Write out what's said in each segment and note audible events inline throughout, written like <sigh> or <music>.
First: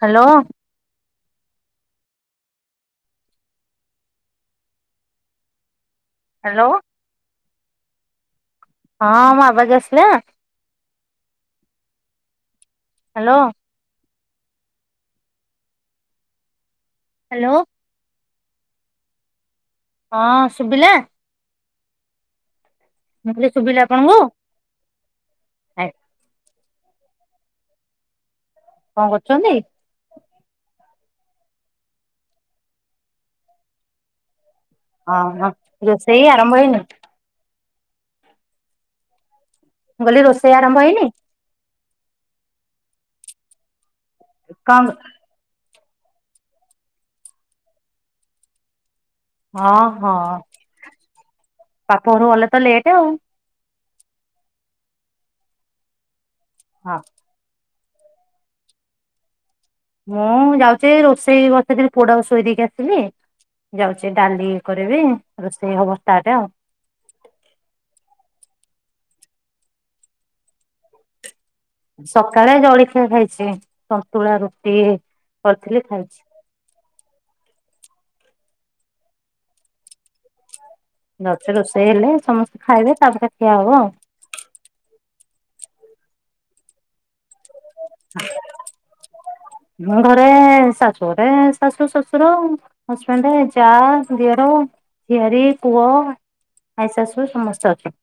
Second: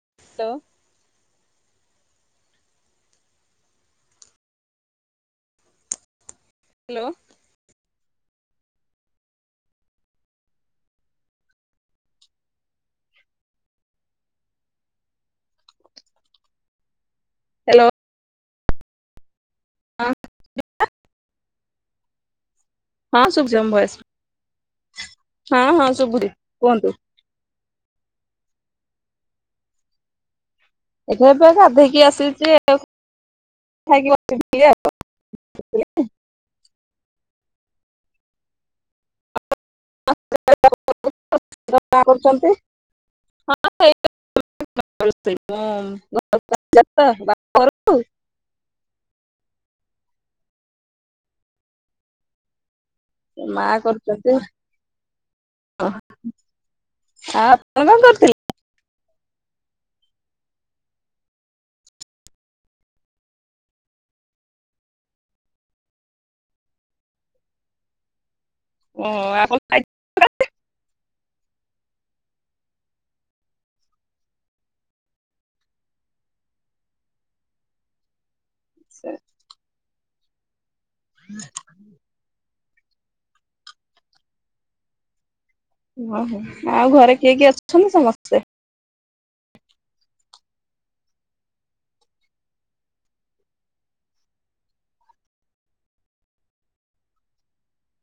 Hello. Hello. ହଁ ମୋ ଆବାଜ ଆସିଲା? ହାଲୋ। ହ୍ୟାଲୋ। ହଁ ଶୁଭିଲା? ହଁ କହିଲି ଶୁଭୁଛି ତୋମ ଶୁଭିଲା ଭଏସ୍। ଆପଣଙ୍କୁ ହଁ ଆ ହଁ ଶୁଭୁଛି। କୁହନ୍ତୁ। କଣ କରଛନ୍ତି? ଏବେ ଏବେ ଗାଧେଇକି ଆସିଚି ଆଉ। ଖାଇକି <inaudible> ଅଁ, ହଁ ରୋଷଇ ଆରମ୍ଭ ହେଇନି। ମୁଁ କହିଲି ରୋଷେଇ ଆରମ୍ଭ ହେଇନି? <inaudible> କରୁଚନ୍ତି। ହଁ। କଣ <inaudible> ସେଇଥିପାଇଁ ଆଉ। <inaudible> ବାପ ଘରକୁ। ହଁ, ହଁ ବାପ ଘରକୁ ଗଲେ ତ ଲେଟ୍। ଆଉ ମା କର ତୋତେ, ଅଁ, ହଁ ଆ ହଁ କଣ କରୁଥିଲି? ମୁଁ ଯାଉଛି ରୋଷେଇ ବଷେଇରେ ପୋଡା ଶୋଇ ଦେଇକି ଆସିଲି ଯାଉଛି ଡାଲି କରିବି ରୋଷେଇ ହବସ୍ ତାଟା ଆଉ। ଓ ଆଣ ସକାଳେ ଜଳଖିଆ ଖାଇଛି ସନ୍ତୁଳା ରୁଟି କରିଥିଲି ଖାଇଛି। ସେ ନଛ ରୋଷେଇ ହେଲେ ସମସ୍ତେ ଖାଇବେ ତାପ କଖିଆ ଆବ ଓହୋ ଆଉ ଘରେ <inaudible> କିଏକି ଆସୁଛନ୍ତି ସମସ୍ତେ <inaudible> ମୋ ଘରେ ଶାଶୁରେ ଶାଶୁ ଶଶୁର ହଜବେଣ୍ଡରେ ଯା ଦିଅର ଝିଆରୀ ପୁଅ ଆଈ ଶାଶୁ ସମସ୍ତେ ଅଛନ୍ତି।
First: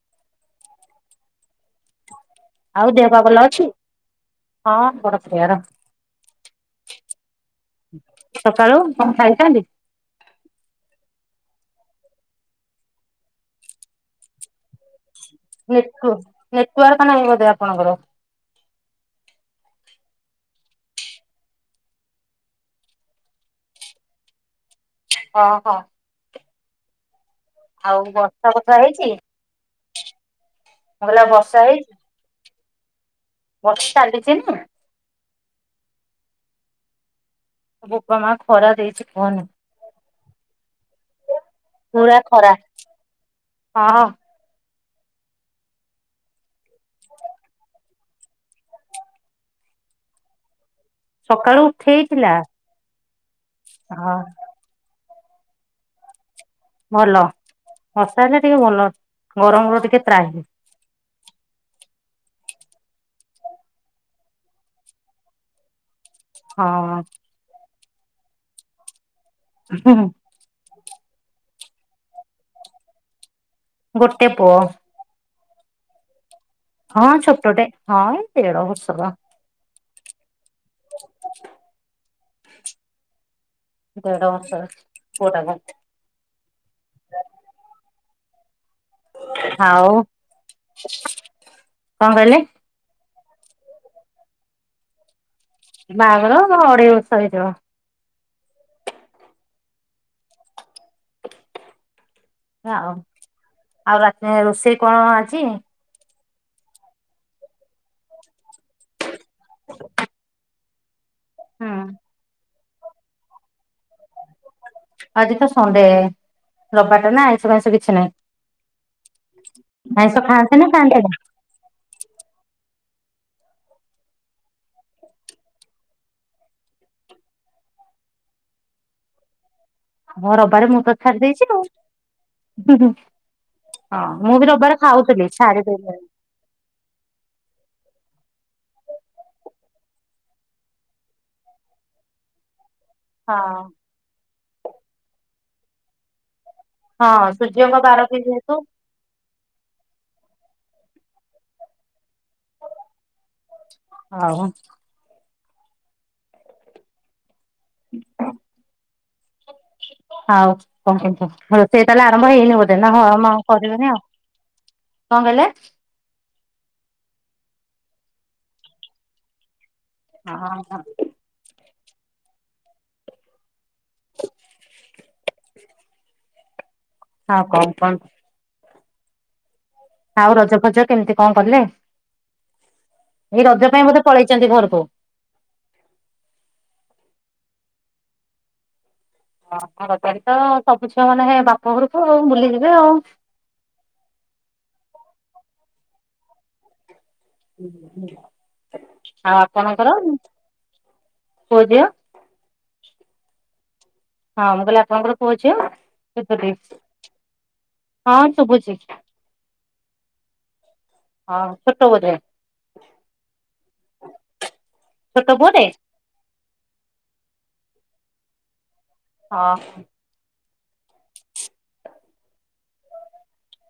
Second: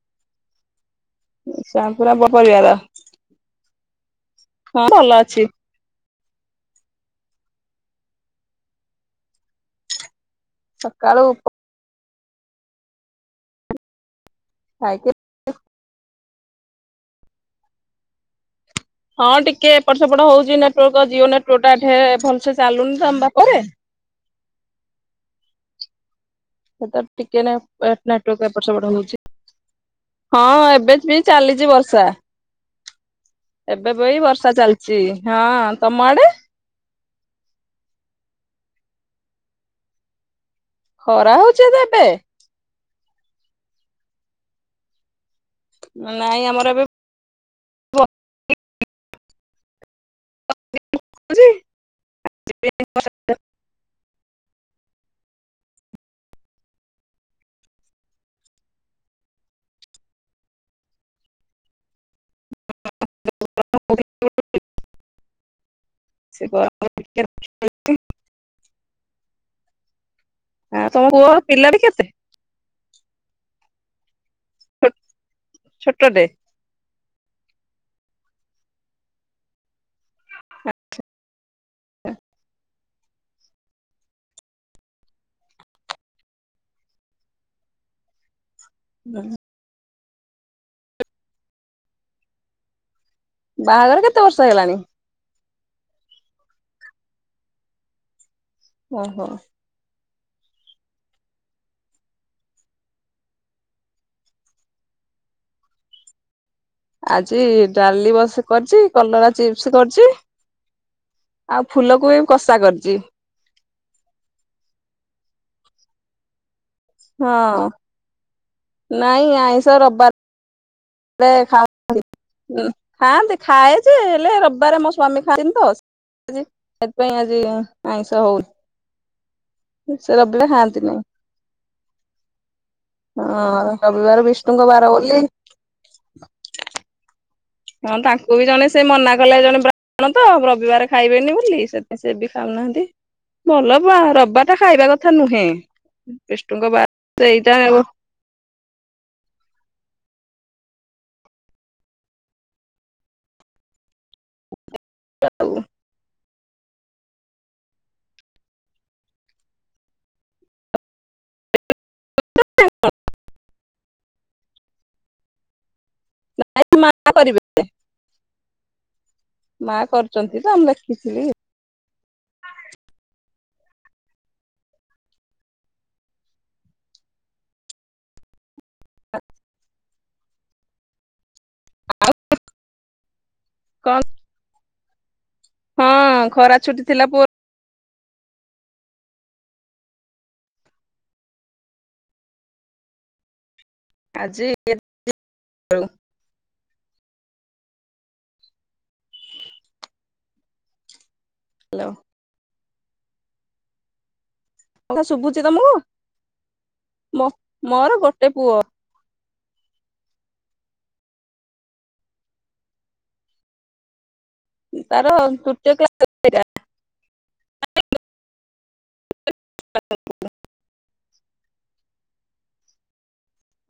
ସେ ପୁରା ବ ଆଉ ଦେହ ପା ଭଲ ଅଛି ହଁ ଭଲ ଅଛି ଗଡତିଆର ସକାଳୁ କଣ ଖଲିଥାଲି? ସକାଳୁ ଉ କାଇକ ନଟ ନେଟୱାର୍କ ନାହିଁ ବୋଧେ ଆପଣଙ୍କର ହଁ ଟିକେ ଏପଟ ସେପଟ ହଉଛି ନେଟୱାର୍କ ଜିଓ ନେଟୱାର୍ ଟା ଏଠେ ଭଲସେ ଚାଲୁନି ତମ ପାପରେ ହଁ ହଁ। ସେ କ ଟିକେ ଏ ପଟେ ସେପଟେ ବର୍ଷା ହେଇଛି ହଉଛି ମୁଁ ହଁ ଏବେ ବି କହିଲି ଆଉ ଚାଲିଛି ହେଇଛି ବର୍ଷା ବର୍ଷା ଏବେ ବି ଚାଲିଛି ବର୍ଷା ନା? ଚାଲିଛି। ହଁ ତମାଡେ ବାୋପା ମା ଖରା ଦେଇଛି କୁହନି। ଖରା ହଉଚ ତ ଏବେ ପୁରା ଖରା ହଁ। ନାଇଁ ଆମର ଏବେ ହ। ବସୁଛି ସକାଳୁ ଉଠେଇଥିଲା ହଁ। ଭଲ ବର୍ଷା ହେଲେ ଟିକେ ଭଲ ଗରମ ରୁ ଟିକେ ତ୍ରାହି ହୁଁ। ସେ ଆ ହଁ। ହୁଁ। ଆ ତମ ପୁଅ ପିଲାଟି କେତେ ଗୋଟେ ଗୋଟେ ପୁଅ ଛୋଟ ଟେ ହଁ ଛୋଟଟେ ହଁ ଏ ଦେଢ ବର୍ଷର ଦେଢ଼ ବର୍ଷ ପୁଅ ଟାକୁ ବଲ ଆଉ କଣ କହିଲେ? ବାହାଘର କେତେ ବର୍ଷ ହେଲାଣି ବାହାଘର ଅଢେଇ ବର୍ଷ ହେଇଯିବ। ଓ ହୋ ଆଉ ଆଉ ରାତି ରୋଷେଇ କଣ ଆଜି ଆଜି ଡାଲି ବସ କରିଛି କଲରା ଚିପ୍ସ କରିଛି। ଆଉ ହୁଁ ଫୁଲ କୋବି କଷା କରିଚି ଜି ଆଜି ତ ସଣ୍ଡେ ରବି ବାର ଟା ନା ଆଇଁଷ ଫଇଁଷ କିଛି ନାହିଁ। ନାଇ ଆାଇଁଷ ଆଇଁଷ ଖାଆନ୍ତି ନା ଖାଆନ୍ତିନି ରବିବାର ଖାଉ ହଁ <inaudible> ଖାଆନ୍ତି ଖାଏଯେ ହେଲେ ରବିବାରେ ମୋ ସ୍ଵାମୀ ଖାଆନ୍ତିନି ତ ସେଥିପାଇଁ ଆଜି ଆଇଁଷ ହଉନି ସେ ହଁ ରବିବାରେ ଖାଆନ୍ତି ମୁଁ ତ ନାହିଁ। ଛାଡି ଦେଇଛି ହଁ ହଁ ରବିବାର ମୁଁ ବି ବିଷ୍ଣୁଙ୍କ ରବିବାର ବାର ବୋଲି ଖାଉଥିଲି ହଁ ଛାଡି <inaudible> ହଁ ତାଙ୍କୁ ବି ଜଣେ ସେ ମନା କଲେ ଜଣେ ବ୍ରା ଣ ତ ରବିବାର ଖାଇବେନି ବୋଲି ସେଥିପାଇଁ ସେ ବି ଖାଉନାହାନ୍ତି। ହଁ ଭଲ ପା ରବିବାର ଟା ଖାଇବା କଥା ନୁହେଁ। <inaudible> ବାର ହଁ ସେଇଟା ସୂର୍ଯ୍ୟଙ୍କ ବାର ବି ଯେହେତୁ ଆଉ ଆଉ ଆଉ କଣ କେମି ଭଲ <unintelligible> ସେ ତାହେଲେ ଆରମ୍ଭ ହେଇନି ବୋଧେ ନା ହଁ ମା କରିବେନି ଆଉ କଣ କହିଲେ ମା କରିବେ ମା କରୁଛନ୍ତି ତ ହଁ ଆମେ ଲେଖିଥିଲି। ହଁ କମ୍ପ <inaudible> ହ <inaudible> ଆଉ ରଜ ଫଜ କେମିତି କଣ କଲେ ଏଇ ରଜ ପାଇଁ କଣ ବୋଧେ ପଳେଇଛନ୍ତି ଘରକୁ? ହଁ ଖରା ଛୁଟି ଥିଲା ପୁଅ ହଁ ରଜରେ ତ ସବୁ ଝିଅ ମାନେ ହେ ବାପ ଘରକୁ ଆଉ ବୁଲିଯିବେ ଆଉ। ଆଉ ଆଉ ଆପଣଙ୍କର ପୁଅ ଝିଅ ହ୍ୟାଲୋ <inaudible> ହଁ ମୁଁ କହିଲି କଥା ଆପଣଙ୍କର ପୁଅ ଶୁଭୁଛି ଝିଅ ତମକୁ କେତୋଟି ମୋ ମୋର ଗୋଟେ ହଁ ପୁଅ। ସୁବୁଛି ହଁ ଛୋଟ ବୋଧେ ତାର ଛୋଟ ପୁଅଟେ? ତୃତୀୟ କ୍ଲାସ <unintelligible> ହଁ।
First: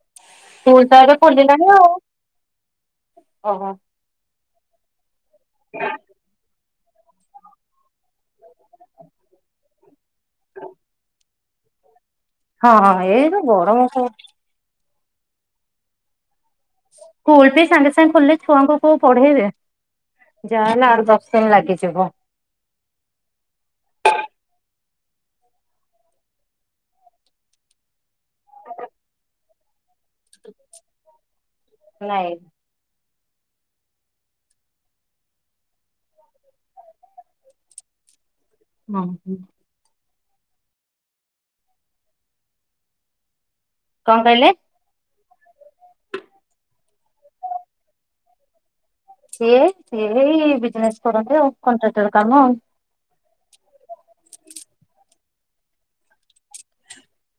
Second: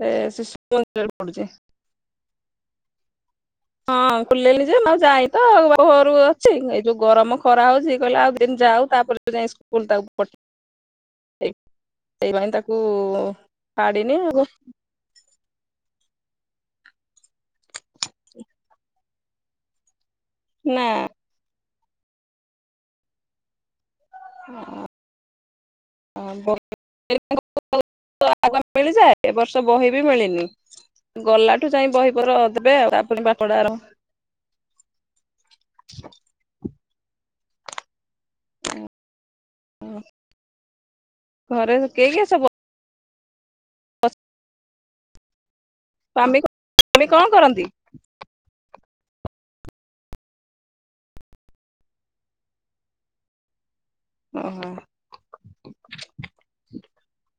ସେ ସ୍କୁଲ ତ ଶିଶୁମନ୍ଦିର ରେ ଏବେ ପଢୁଚି। ଓ ହୋ। ଖୋଲିଲାଣି ଯେ ଆଉ ଯାଇ ତ ଘରୁ ଅଛି। ତ ଯାଇ ଯଉ ଗରମ ଖରା ହଉଚି। କହିଲି ଆଉ ଦିନ ଯାଉ ତାପରେ ଯାଇ ସ୍କୁଲ ତାକୁ ପଠେଇବି। <inaudible> ସେଇଥି ପାଇଁ ହଁ ତାକୁ ହଁ ଏଇ ଯୋଉ ଗରମ କୁ ଛାଡିନି ଆଉ। ସ୍କୁଲ ବି ସାଙ୍ଗେ ସାଙ୍ଗେ ଖୋଲିଲେ ଛୁଆଙ୍କୁ କୋଉ ପଢେଇବେ। ଯାହା ହଉ ନା ଆଠ ଦଶ ଦିନ ଲାଗି ଯିବ। <unintelligible> ମିଳିଯାଏ ଏ ବର୍ଷ ବହି ବି ମିଳିନି। ଗଲାଠୁ ଯାଇ ନାଇଁ ବହିପର ଦେବେ। ଆଉ ଆପଣ ପଡ଼ାର ହଁ ହଁ। ଘରେ କେହି କେ ସବ କଣ କହିଲେ? ସ୍ୱାମୀ କଣ କରନ୍ତି? ସିଏ ସିଏ ବି ବିଜନେସ କରନ୍ତି ଆଉ କଣ୍ଟ୍ରାକ୍ଟର କାମ ଆଉ। ହୁଁ ହୁଁ।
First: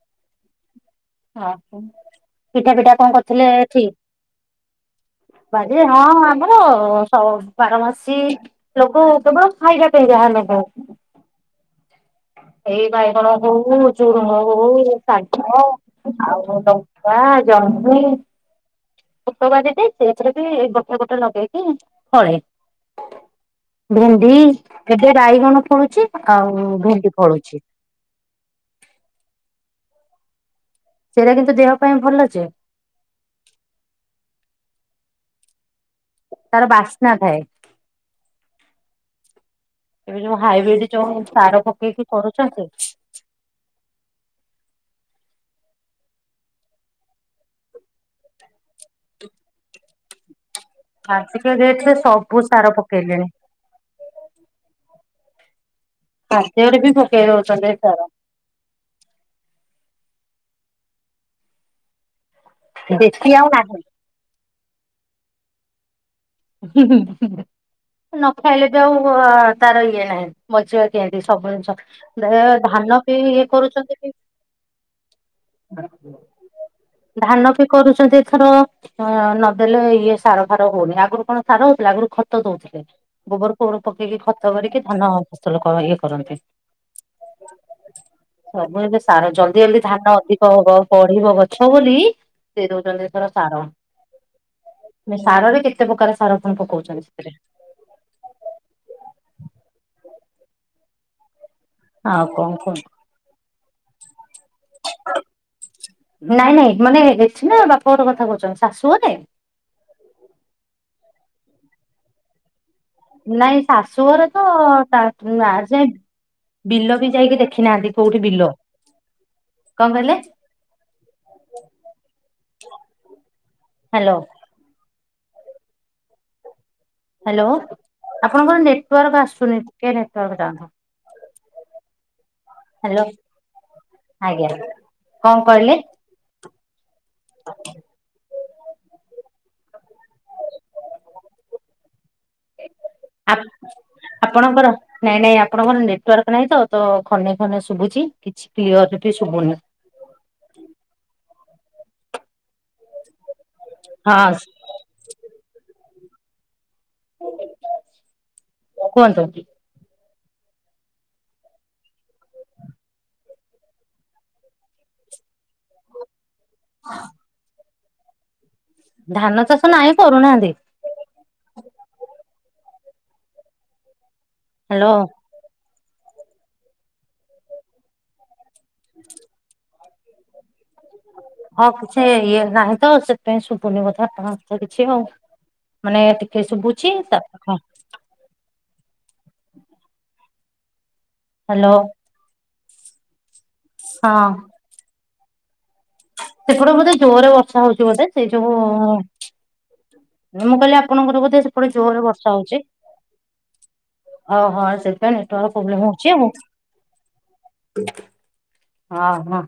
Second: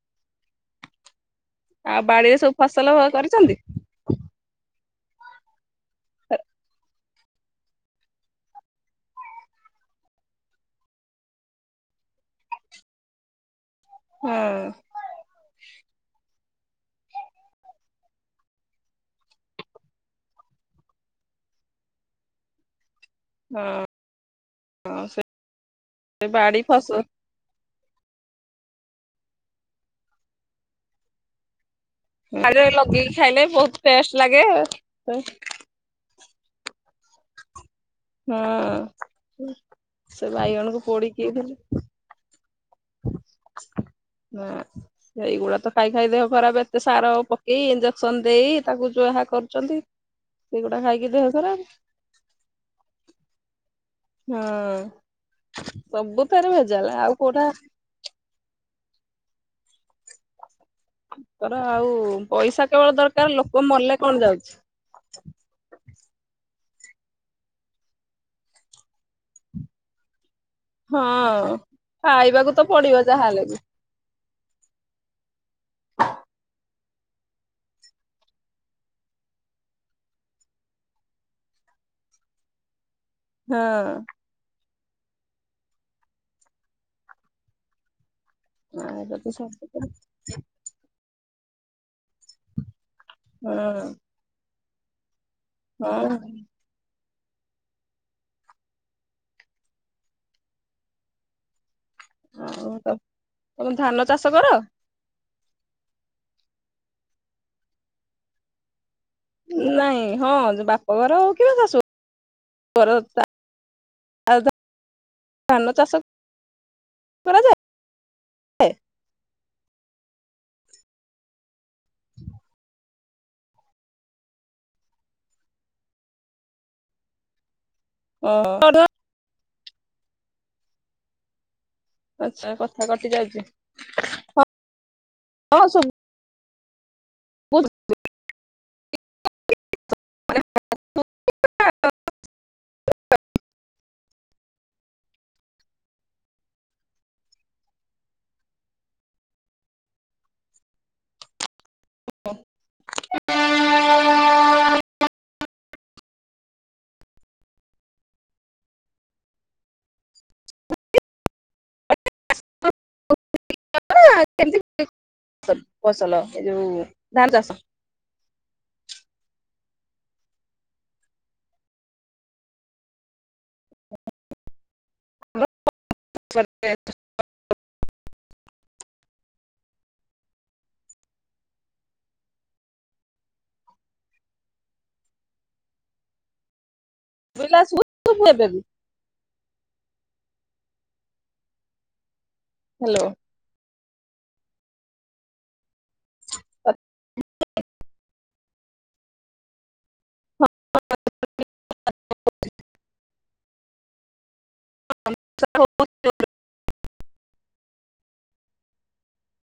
ଓହୋ ଆଉ ବାଡିରେ ସବୁ ପିଠା ଫସଲ ପିଠା କଣ କରିଥିଲେ କରିଛନ୍ତି? ଠି। ବାଡ ଏ ହଁ ଆମର ବାରବାସୀ ଲୋକ କେବଳ ଖାଇବା ପାଇଁ ଯାହା ଲଗା ହେଇଚି। ଏଇ ଭାଇ କଣ କୋଉ ହଁ ଝୁରଙ୍ଗ ହଉ ଶାଗ ଆଉ ଲା ଜନ୍ହି। ପୋକ ବା ଯେଟେ ସେଥିରେ ବି ଗଟା ଗୋଟା ଲଗେଇକି ଫଳେ। ହଁ ଭେଣ୍ଡି ଏବେ ସେ ବାଇଗଣ ଫଳୁଚି ବାଡି ଆଉ ଫସ ଭେଣ୍ଡି ଫଳୁଚି। ସେଇଟା କିନ୍ତୁ ଦେହ ପାଇଁ ଭଲ ଯେ ଆ ଲଗେଇକି ଖାଇଲେ ବହୁତ ଟେଷ୍ଟ ଲାଗେ। <inaudible> ତାର ବାସ୍ନା ଥାଏ। ହୁଁ ଏବେ ସେ ଯୋଉ ବାଇଗଣକୁ ପୋଡିକିଥିଲି। ଆଚା <unintelligible> ନା ଏଇଗୁଡା ତ ଖାଇ ଖାଇ ଦେହ ଖରାପ ଏତେ ସାର ପକେଇ ଇଞ୍ଜେକସନ ଦେଇ ତାକୁ ଯୋହା କରୁଛନ୍ତି। ସେଗୁଡା ଖାଇକି ଦେହ ଆସିକି ଖରାପ ଯରେ ସବୁ ସାର ପକେଇଲେଣି। ହଁ। ସବୁଥିରେ ଆଦ ଓରେ ଭେଜାଲ ବି ଆଉ ଫୋକେ କୋଉଟା ରଚଛନ୍ତି ସାର। ତର ଆଉ। ପଇସା କେବଳ ଦେଶୀ ଦରକାର ଆଉ ଲୋକ ନାହିଁ। ମରଲେ କଣ ଯାଉଛି। <inaudible> ନ ଖାଇଲେ ବି ଆଉ ତାର ଇଏ ନାହିଁ। ମଜଆ କେତି ସବୁ ହଁ। ଜିନିଷ ଦେ ଖାଇବାକୁ ତ ପଡିବ ଧାନ ବି ଇଏ ଯାହାହେଲେ କରୁଛନ୍ତି କି। ଧାନ ବି କରୁଛନ୍ତି ଏଥର ନଦେଲେ ଇଏ ସାର ଫାର ହଉନି ଆଗରୁ। କଣ ସାରା ହଉଥିଲା ଆଗରୁ ଖତ ଦଉଥିଲେ। ଗୋବର କୋବର ହଁ ପକେଇକି ଖତ କରିକି। ନାସ୍ତ ଲୋକ ଇଏ କରନ୍ତି। ସବୁ ଏବେ ଖାଇବା ତ ସାର ଜଲ୍ଦି ଜଲ୍ଦି ସବୁ ଧାନ ଅଧିକ ହବ ବଢିବ। ହ ବୋଲି ସେ ଦଉଛନ୍ତି ଏଥର ସାର। ହଁ ସାରରେ କେତେ ହଁ ପ୍ରକାର ପକଉଛନ୍ତି ସେଥିରେ ଆଉ କଣ କୁହନ୍ତୁ ହଉ ତମେ ଧାନ ଚାଷ କର। ନାଇଁ ନାଇଁ ମାନେ ଏଠି ନା ବାପା ଘର କଥା କହୁଛ। ଶାଶୁ ଘରେ ନାଇଁ ହଁ ବାପଘର ଆଉ କିିବସସୁ ନାଇଁ ଶାଶୁ ଘରେ ତ ନ ଧାନ ଆଜିଯାଏ ଚାଷ ବିଲ ବି ଯାଇକି କରାଯାଏ ଦେଖିନାହାନ୍ତି କୋଉଠି ବିଲ ।କଣ କହିଲେ? ହ୍ୟାଲୋ। ହ୍ୟାଲୋ। ଆପଣଙ୍କର ନେଟୱାର୍କ ଆସୁନି। ଟିକେ ନେଟୱର୍କ ଯାଆନ୍ତୁ। ଆଛା କଥା ହ୍ୟାଲୋ କଟି ଯାଉଛି ଆଜ୍ଞା ହଁ। ହ। ଆପଣଙ୍କର ନାଇଁ ନାଇଁ ଆପଣଙ୍କର ନେଟୱାର୍କ ନାହିଁ ତ ତ ଖନେ ଖନେ ଶୁଭୁଛି। କିଛି କ୍ଲିଅର ଏଠି ଶୁଭୁନି। ହଁ। କୁହନ୍ତୁ। କେମିତି ଫସଲ ଏ ଯୋଉ ଧାନ ଚାଷ ଧାନ ଚାଷ ନାହିଁ କରୁନାହାନ୍ତି। ହାଲୋ। <inaudible> <inaudible> ହଁ କିଛି ଇଏ ନାହିଁ ତ ସେଥିପାଇଁ ଶୁଭୁନି ବୋଧେ ଆପଣଙ୍କ କିଛି ଆଉ ମାନେ ଟିକେ ଶୁଭୁ <unintelligible> ଏବେବି ହାଲୋ। ହାଲୋ। ହଁ। ସେପଟୁ ବୋଧେ ଜୋରେ ବର୍ଷା ହଉଛି ବୋଧେ ସେ ଯୋଉୁ ମୁଁ କହିଲି ଆପଣଙ୍କର ବୋଧେ ସେପଟେ ଜୋରରେ ବର୍ଷା ହଉଛି। ଓହୋ। ସେଥିପାଇଁ ନେଟୱର୍କ ପ୍ରୋବ୍ଲେମ ହଉଛି ଆଉ। ହଁ ହଁ।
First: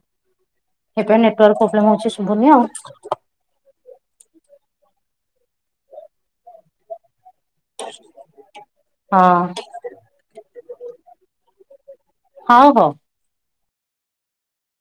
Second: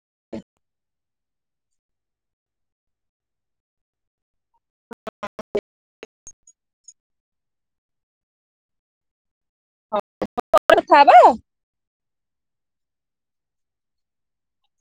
ଏପ ନେଟୱାର୍କ ପ୍ରୋବ୍ଲେମ ହଉଛି ଶୁଭୁନି ଆଉ। <unintelligible> ହଁ। କଥା ହବା ଆଉ। ହଁ ହଉ।